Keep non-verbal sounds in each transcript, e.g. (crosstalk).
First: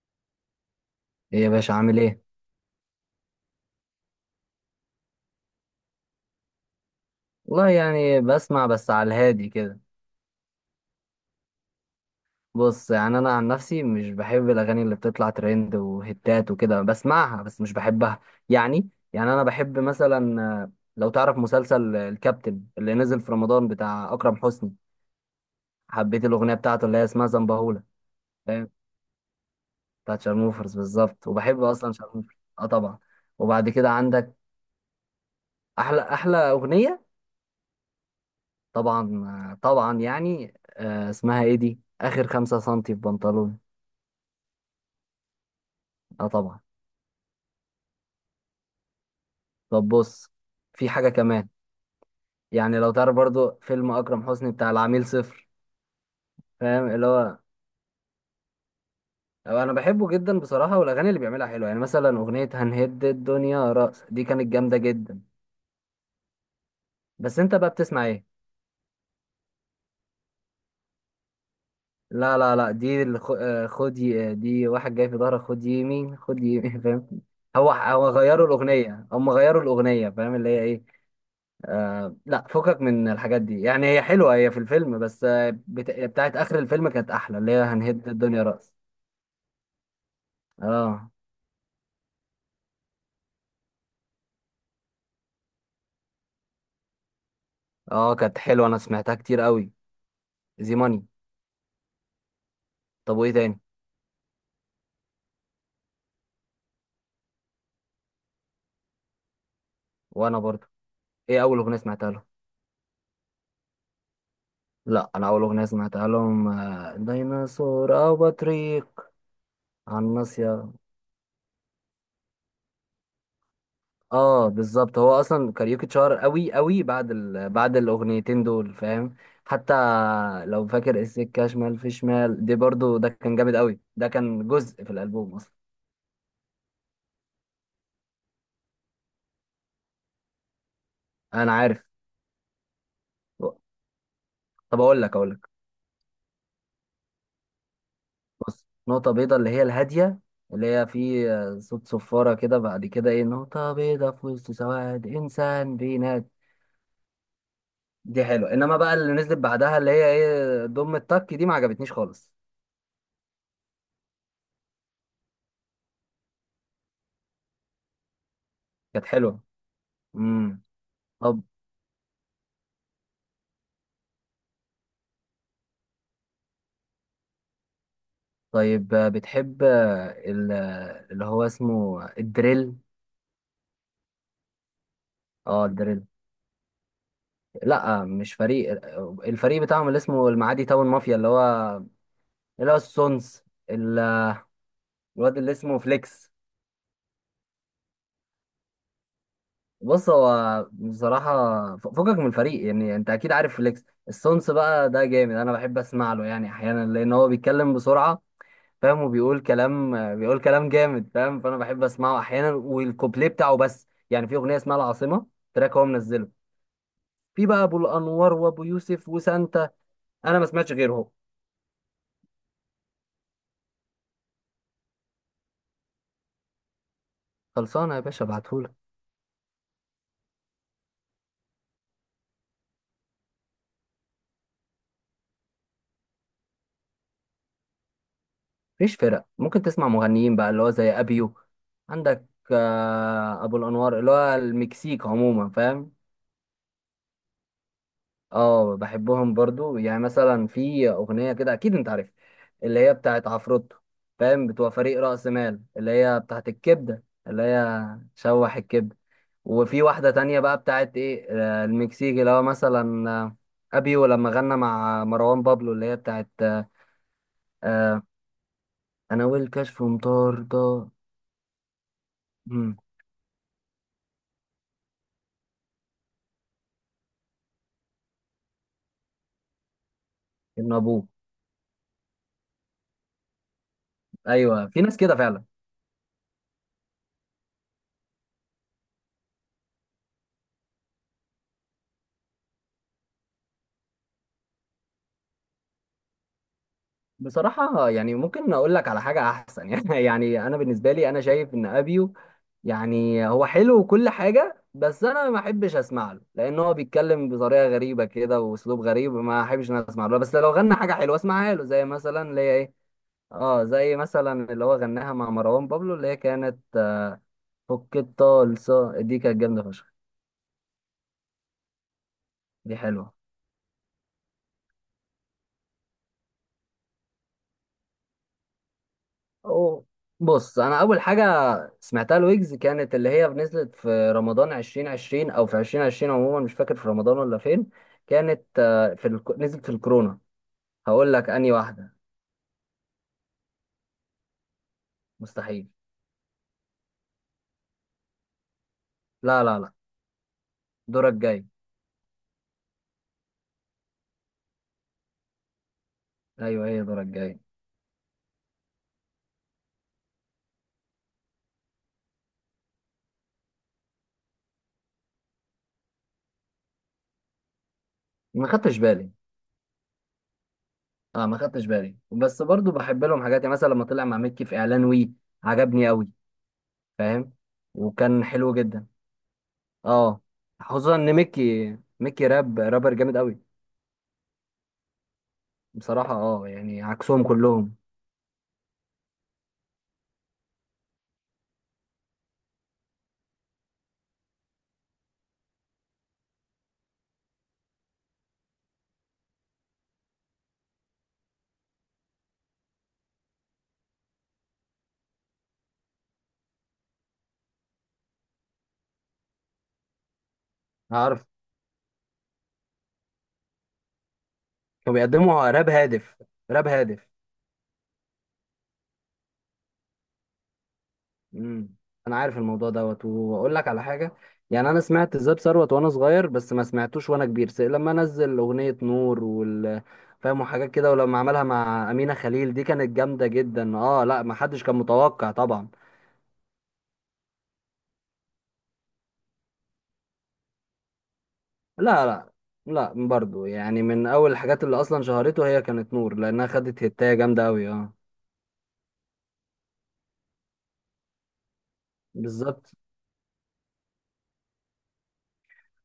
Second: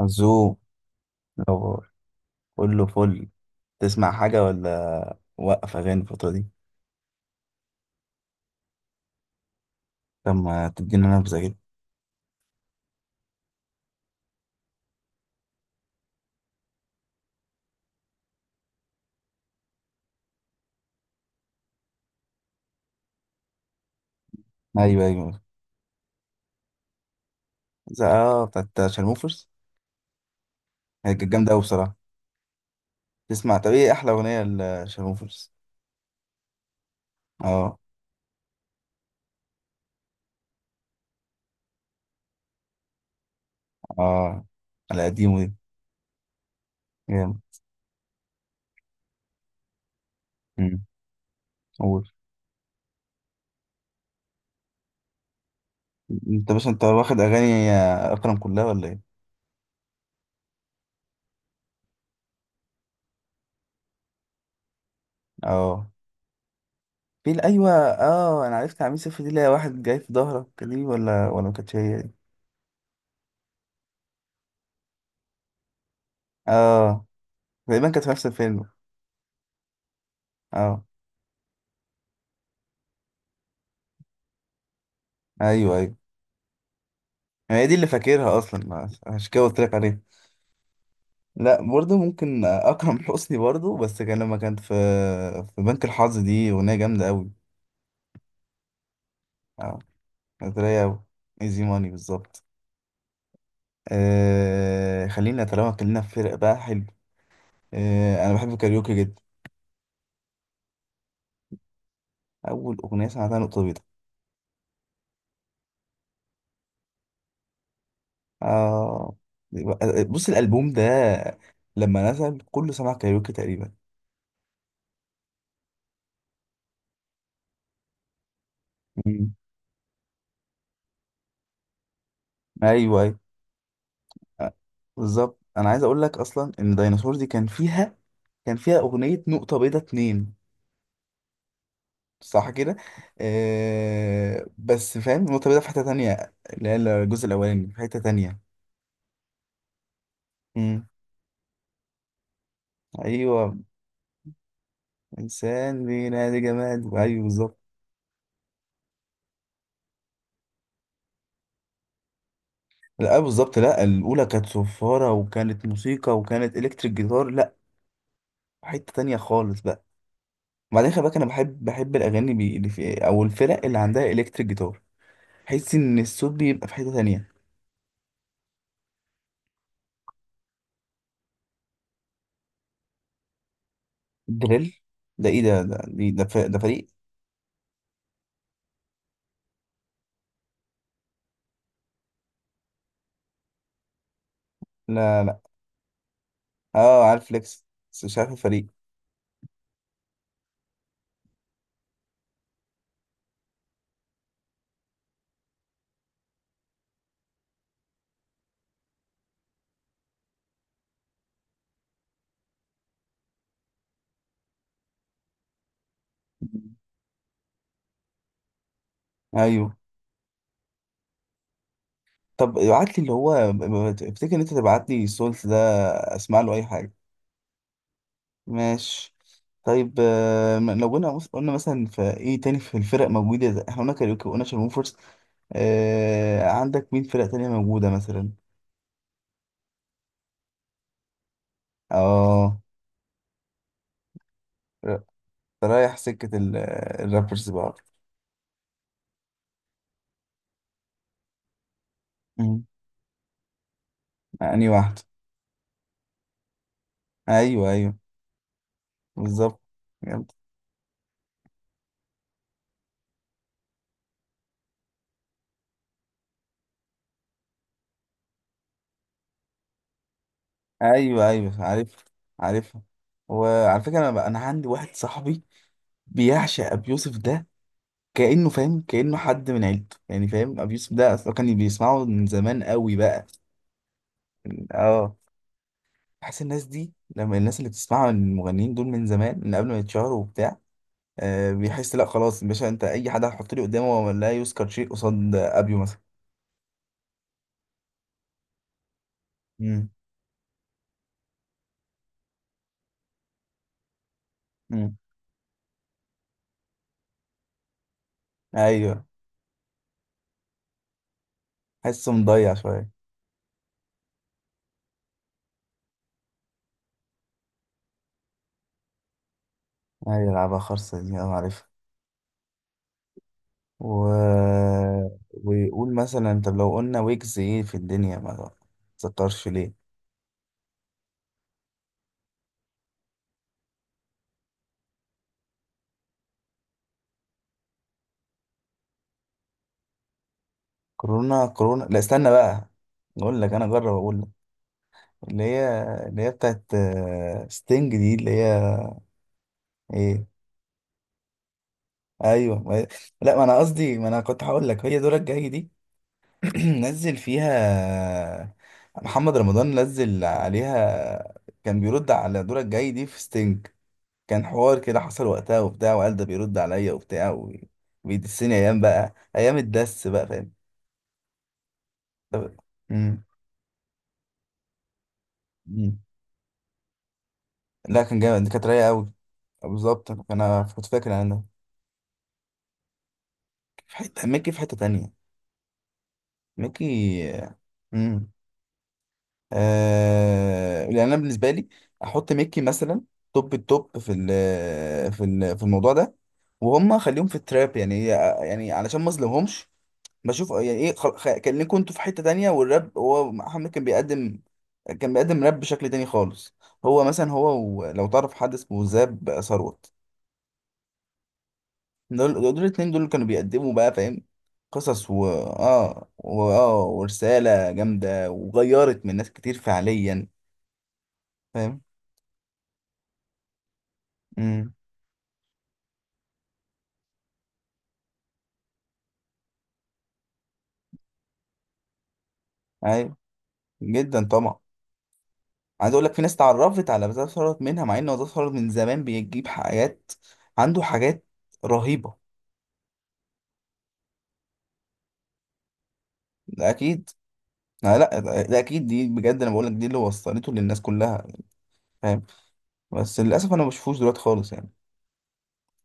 عزوم. ايه يا باشا، لو، عامل ايه؟ كله فل. تسمع حاجة ولا وقف أغاني الفترة دي؟ والله يعني بسمع بس على الهادي كده. لما تدينا نبذة كده. بص، يعني انا عن نفسي مش بحب الاغاني اللي بتطلع ترند وهتات وكده، بسمعها بس مش بحبها. يعني انا بحب مثلا، لو تعرف مسلسل الكابتن اللي نزل في رمضان بتاع اكرم حسني. أيوه، أيوه. حبيت الاغنيه بتاعته اللي هي اسمها زنبهولة. فاهم؟ بتاعت شارموفرز. بتاعت شارموفرز هي بالظبط، كانت جامدة أوي وبحب اصلا بصراحة. شارموفرز اه طبعا. تسمع؟ وبعد طب، كده إيه أحلى عندك أغنية لشارموفرز؟ احلى اغنيه اه، طبعا. طبعا يعني، اسمها ايه دي، اخر 5 سنتي في بنطلون. اه. على قديمه دي. اه طبعا. جامد. طب بص، أمم، في حاجة كمان. قول. يعني لو تعرف برضو فيلم أكرم حسني بتاع العميل صفر. أنت بس أنت فاهم اللي واخد هو، أغاني أكرم كلها ولا إيه؟ أو أنا بحبه جدا بصراحة، والأغاني اللي بيعملها حلوة، يعني مثلا أغنية هنهد الدنيا رأس دي كانت جامدة جدا. اه. في بس ال- أنت أيوه بقى بتسمع إيه؟ اه أنا عرفت عميل صفر دي، اللي هي واحد جاي في ظهرك دي ولا ما كانتش هي دي؟ لا لا لا، دي اللي خد دي واحد جاي في ظهرك، خد يمين خد يمين (laughs) اه، فاهم. هو تقريبا كانت هو في نفس غيروا الفيلم. الأغنية، هم غيروا الأغنية، فاهم اللي هي اه. إيه. آه لا، فكك من الحاجات دي، يعني هي حلوة، هي في الفيلم بس، ايوه، ايوه. بتاعت آخر الفيلم كانت أحلى، اللي هي هي دي اللي هنهد فاكرها الدنيا اصلا، رأس. عشان كده قلت لك عليها. اه لا، برضه ممكن اكرم حسني برضه، بس كان لما كانت في بنك الحظ دي اغنيه جامده قوي. اه، كانت حلوة، أنا سمعتها كتير قوي، اه، كانت زي رايقه قوي. ماني. ايزي ماني بالظبط. طب وإيه تاني؟ خلينا طالما اتكلمنا في فرق بقى حلو. انا بحب الكاريوكي جدا. وأنا برضو. إيه أول أغنية سمعتها لهم؟ اول اغنيه سمعتها نقطه بيضاء. لا، أنا أول أغنية سمعتها لهم ديناصور أو بطريق آه. على بص، الالبوم الناصية. ده لما نزل كله سمع كاريوكي تقريبا. اه بالظبط، هو اصلا كاريوكي اتشهر قوي قوي بعد بعد الاغنيتين دول، فاهم. مم. حتى لو فاكر السكه شمال في شمال دي، برضو ايوه، ده ايوه. كان جامد قوي، ده كان آه، جزء في الالبوم بالظبط اصلا. انا عايز اقول لك اصلا ان ديناصور دي كان فيها أغنية نقطة بيضة اتنين. انا عارف. صح كده. طب بس اقول لك فاهم، اقول نقطة لك بيضة في حتة تانية، اللي هي الجزء الأولاني في حتة تانية. بص، نقطه بيضه اللي هي الهاديه، اللي مم. هي في صوت صفاره كده، بعد كده ايه، أيوة. نقطه بيضه في وسط سواد انسان إنسان بينات. بينادي جماد، أيوة بالظبط. دي حلوه، انما بقى اللي نزلت بعدها اللي هي ايه، ضم التك دي ما عجبتنيش خالص. لا، بالظبط. لا، الأولى كانت صفارة وكانت موسيقى وكانت إلكتريك جيتار. لا، حتة كانت تانية حلوه. خالص بقى. امم. وبعدين خلي بالك، أنا بحب الأغاني اللي في أو الفرق اللي عندها إلكتريك جيتار. بحس إن الصوت بيبقى في حتة تانية. طيب، بتحب اللي هو اسمه الدريل؟ دريل. ده إيه؟ ده اه ده الدريل. دي- ده, ف- ده فريق؟ لا مش فريق، الفريق بتاعهم اللي اسمه المعادي تاون مافيا، اللي هو السونز، ال- لا، الواد لا. اللي اسمه فليكس. اه، عارف فليكس، بس مش عارف الفريق. بص، هو بصراحة فكك من الفريق، يعني انت اكيد عارف فليكس السونس، بقى ده جامد، انا بحب اسمع له يعني احيانا، لان هو بيتكلم بسرعة. فاهم، وبيقول كلام بيقول كلام جامد، فاهم، فانا بحب اسمعه احيانا والكوبليه بتاعه بس. يعني في اغنية اسمها العاصمة، تراك هو منزله، مم. في بقى ابو الانوار وابو يوسف وسانتا. ايوه. انا ما سمعتش غيرهم. طب ابعت لي، اللي هو افتكر ان انت تبعت لي سولت ده. اسمع له اي حاجه. خلصانه يا باشا، ابعتهولك. ماشي. طيب، لو قلنا مثلا في ايه تاني في الفرق موجوده، احنا قلنا كاريوكي وقلنا شارموفرز. عندك مين فرق تانية موجودة مثلا؟ مفيش فرق، ممكن تسمع مغنيين بقى اللي هو زي ابيو. عندك اه. ابو الانوار اللي هو ر- المكسيك عموما، أنت فاهم. رايح سكة الرابرز بقى. اه بحبهم برضو، يعني مثلا في اغنيه كده اكيد انت عارف، مم. اللي هي بتاعت عفروتو، فاهم، أنهي بتوع فريق واحدة؟ رأس مال، اللي هي بتاعت الكبده، اللي أيوه، هي أيوه. شوح الكبده. بالظبط. وفي واحدة تانية بقى بتاعت ايه، المكسيكي اللي هو مثلا، ابيو لما غنى مع مروان بابلو، اللي هي بتاعت، آه، انا والكشف مطاردة. ايوه، ايوه، عارف، مم. عارفها. وعلى فكره، انا عندي واحد صاحبي بيعشق ابي يوسف ده. كانه، فاهم؟ كانه حد من عيلته يعني، فاهم؟ ابن ابي يوسف ابوه. ده اصلا كان بيسمعه من زمان قوي بقى. ايوه في ناس اه. كده فعلا. بحس الناس دي، لما الناس اللي بتسمعها من المغنيين دول من زمان، من قبل ما يتشهروا وبتاع، بيحس لا خلاص يا باشا، انت اي حد هتحط لي قدامه هو لا يذكر شيء قصاد ابيو مثلا. بصراحة يعني، ممكن اقول لك على حاجة احسن (laughs) امم. يعني، يعني انا بالنسبة لي، انا شايف ان ابيو، يعني هو حلو وكل حاجة، امم. بس انا ما احبش اسمع له، لان هو بيتكلم بطريقة غريبة كده واسلوب ايوه. غريب، ما احبش ان أنا اسمع له، بس لو غنى حاجة حلوة اسمعها له، زي حسه مثلا اللي هي مضيع ايه. شويه. اه زي مثلا اللي هو غناها مع مروان بابلو، اللي هي كانت فك الطلسة، دي كانت جامدة فشخ. ايوه لعبها خرصه دي انا عارفها. دي حلوة. و... ويقول مثلا، طب لو قلنا ويجز، ايه في الدنيا ما تذكرش ليه؟ أو بص، أنا أول حاجة سمعتها لويجز كانت اللي هي نزلت في رمضان 2020، أو في 2020 عموما مش فاكر في رمضان ولا فين. كانت في نزلت في الكورونا. هقول لك كورونا، أنهي كورونا. واحدة. لا، استنى بقى. اقول لك، انا اجرب اقول لك. اللي هي مستحيل. اللي هي بتاعت ستينج دي، اللي هي لا لا لا، ايه؟ دورك جاي. ايوه، ما... لا، ما انا كنت هقول لك هي دورك الجاي دي. أيوه (clears throat) هي دورك نزل جاي. فيها محمد رمضان، نزل عليها. كان بيرد على دورك الجاي دي في ستينج. كان حوار كده حصل وقتها وبتاع، وقال ده بيرد عليا وبتاع ما وبيدسني خدتش ايام، بالي. بقى ايام الدس بقى، فاهم؟ اه ما خدتش بالي، بس طب- برضو بحب مم. لهم حاجات، يعني مثلا لما طلع مع مكي في إعلان وي، عجبني مم. أوي. فاهم، لا، كان وكان جامد، حلو كانت رايقه جدا. قوي. بالظبط اه انا كنت خصوصا ان فاكر انا ده. ميكي راب رابر جامد قوي. في حته ميكي، في حته تانية. بصراحة اه يعني ميكي. عكسهم كلهم. امم. يعني انا بالنسبه لي، احط ميكي مثلا توب التوب، في الموضوع ده. وهم خليهم في التراب يعني علشان ما اظلمهمش. بشوف يعني ايه، كان ليكوا انتوا في حتة تانية، والراب هو محمد كان بيقدم، كان بيقدم راب بشكل تاني خالص. هو مثلا، لو تعرف حد اسمه زاب ثروت، عارف، دول الاتنين دول كانوا بيقدموا بقى، فاهم؟ كانوا قصص و بيقدموا راب اه هادف، و... راب اه هادف. ورسالة جامدة، وغيرت من ناس كتير فعليا. امم. فاهم. انا عارف الموضوع دوت، واقول لك على حاجة. يعني امم. انا سمعت زاب ثروت وانا صغير، بس ما سمعتوش وانا كبير، لما نزل اغنية نور وال، فاهم، وحاجات كده، ولما عملها مع أمينة خليل دي كانت ايوه جامدة جدا. اه جدا لا، ما طبعا. حدش كان متوقع طبعا. عايز اقول لك، في ناس اتعرفت على زاب ثروت منها، مع ان هو زاب ثروت من زمان بيجيب حاجات، عنده حاجات لا رهيبة. لا لا، برضو يعني من اول الحاجات اللي اصلا شهرته هي كانت نور، لانها ده خدت اكيد. هتاية جامدة قوي اه. لا، لا. ده اكيد، دي بجد انا بقول لك، دي اللي وصلته للناس كلها. فاهم. بالظبط. بس للاسف انا ما بشوفوش دلوقتي خالص يعني.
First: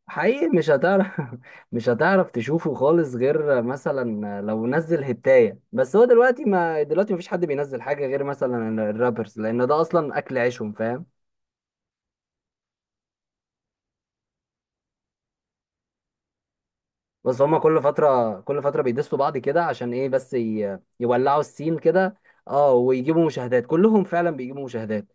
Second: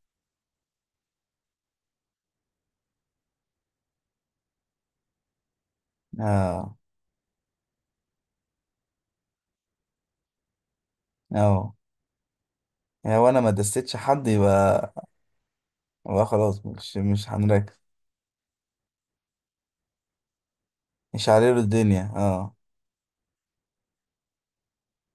حقيقي مش هتعرف (laughs) مش هتعرف تشوفه خالص غير مثلا لو نزل هتاية، بس هو دلوقتي اه، ما دلوقتي مفيش حد بينزل حاجة غير مثلا الرابرز، لان ده اصلا اكل عيشهم، فاهم. اه. يعني وانا ما دستش حد، يبقى خلاص مش بس هما هنركز. كل فترة كل فترة بيدسوا بعض كده عشان ايه، بس مش يولعوا هعرف السين الدنيا، كده. اه. اه ويجيبوا مشاهدات، كلهم فعلا بيجيبوا مشاهدات،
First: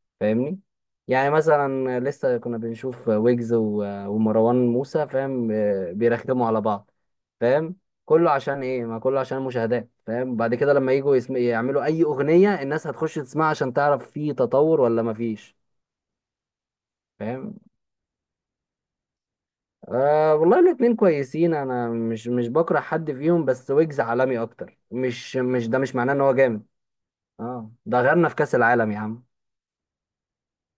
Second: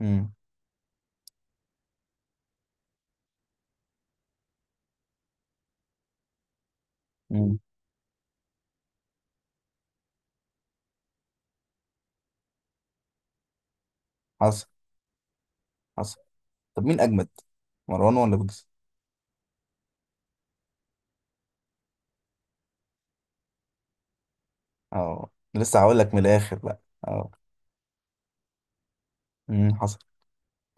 امم. فاهمني. يعني مثلا لسه كنا بنشوف ويجز ومروان موسى، فاهم، بيرخموا على بعض، امم. فاهم، كله عشان ايه، ما كله عشان المشاهدات، فاهم، بعد كده لما يجوا يعملوا اي اغنية، الناس هتخش تسمعها عشان تعرف في حصل، تطور ولا ما فيش. حصل. طب مين اجمد، فاهم. مروان ولا ويجز؟ أه والله الاتنين كويسين، انا مش بكره حد فيهم، بس ويجز عالمي اكتر، اه، مش ده لسه مش هقول معناه لك من ان هو الاخر جامد. بقى. اه. اه ده غيرنا في كأس العالم يا عم. امم، حصل.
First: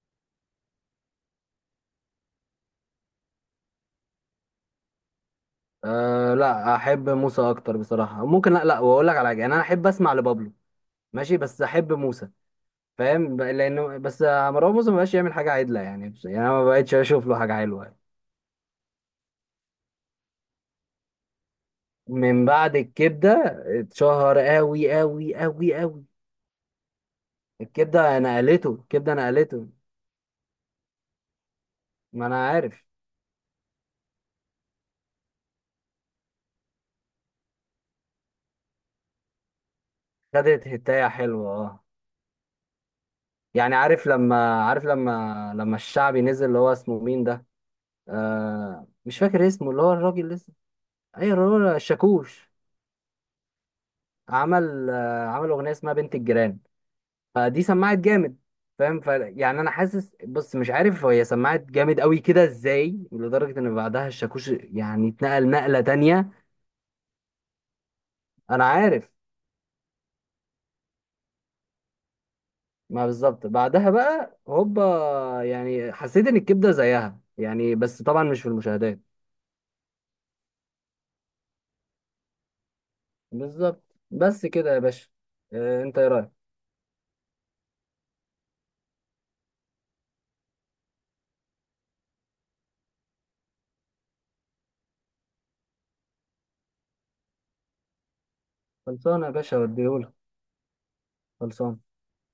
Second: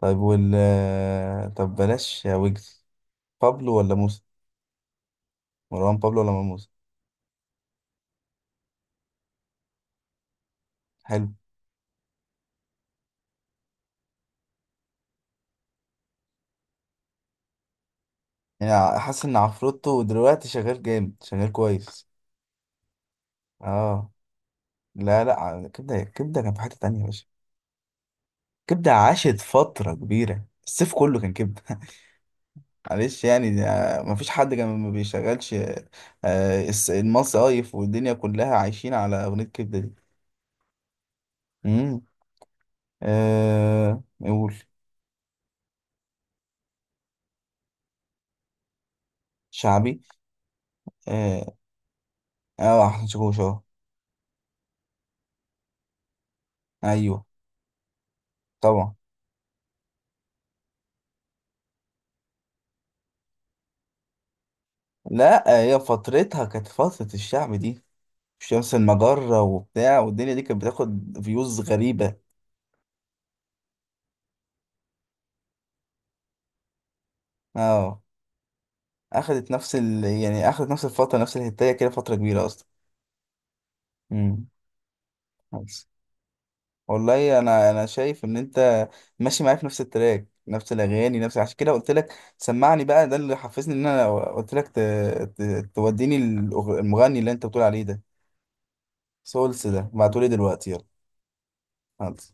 طيب، طب بلاش يا ويجز. بابلو ولا موسى؟ مروان بابلو ولا أه مروان موسى؟ لا، احب موسى اكتر بصراحه، ممكن، لا لا واقول لك على حاجه، يعني انا احب اسمع لبابلو، حلو. ماشي، بس احب موسى. فاهم، لانه بس مروان موسى ما بقاش يعمل حاجه عدله، يعني يعني انا ما بقتش اشوف له حاجه حلوه. يعني حاسس ان عفروتو دلوقتي شغال جامد، شغال كويس. من بعد الكبده اه. اتشهر قوي لا، قوي لا، قوي كبده، قوي. كبده كان في حته تانية يا باشا. الكبده نقلته، كبده الكبده عاشت نقلته. فتره كبيره، الصيف كله كان كبده. (laughs) ما انا عارف. معلش يعني، ده مفيش حد كان ما بيشغلش المصايف والدنيا كلها عايشين على اغنيه كبده دي. خدت هتايه حلوه اه. امم. يعني عارف نقول. لما عارف لما لما الشعبي نزل، اللي هو اسمه مين ده، أه مش فاكر اسمه، اللي هو شعبي. الراجل لسه. ايوه اه. الراجل الشاكوش. احسن شاكوش اه. عمل عمل اغنيه اسمها بنت الجيران. ايوه، فدي سمعت جامد. طبعا. فاهم، ف يعني انا حاسس، بص، مش عارف هي سمعت جامد قوي كده ازاي، لدرجه ان بعدها الشاكوش يعني اتنقل لا، هي نقله تانية. فترتها كانت فتره الشعب دي، انا شمس عارف. المجرة وبتاع، والدنيا دي كانت بتاخد فيوز غريبة. ما بالظبط بعدها بقى هوبا، يعني حسيت ان الكبده زيها يعني، اه، بس طبعا مش في المشاهدات. اخدت نفس يعني اخدت نفس الفترة، نفس الهتاية كده، فترة كبيرة اصلا. بالظبط. امم. بس كده يا باشا. بس. انت ايه رايك؟ والله انا شايف ان انت ماشي معايا في نفس التراك، نفس الاغاني، نفس. عشان كده قلت لك سمعني بقى، ده اللي حفزني ان انا قلت لك ت... توديني. المغني اللي انت بتقول عليه ده، خلصانه يا باشا، سولس ده، وديهولك. بعتولي دلوقتي يلا. خلصانه خلاص.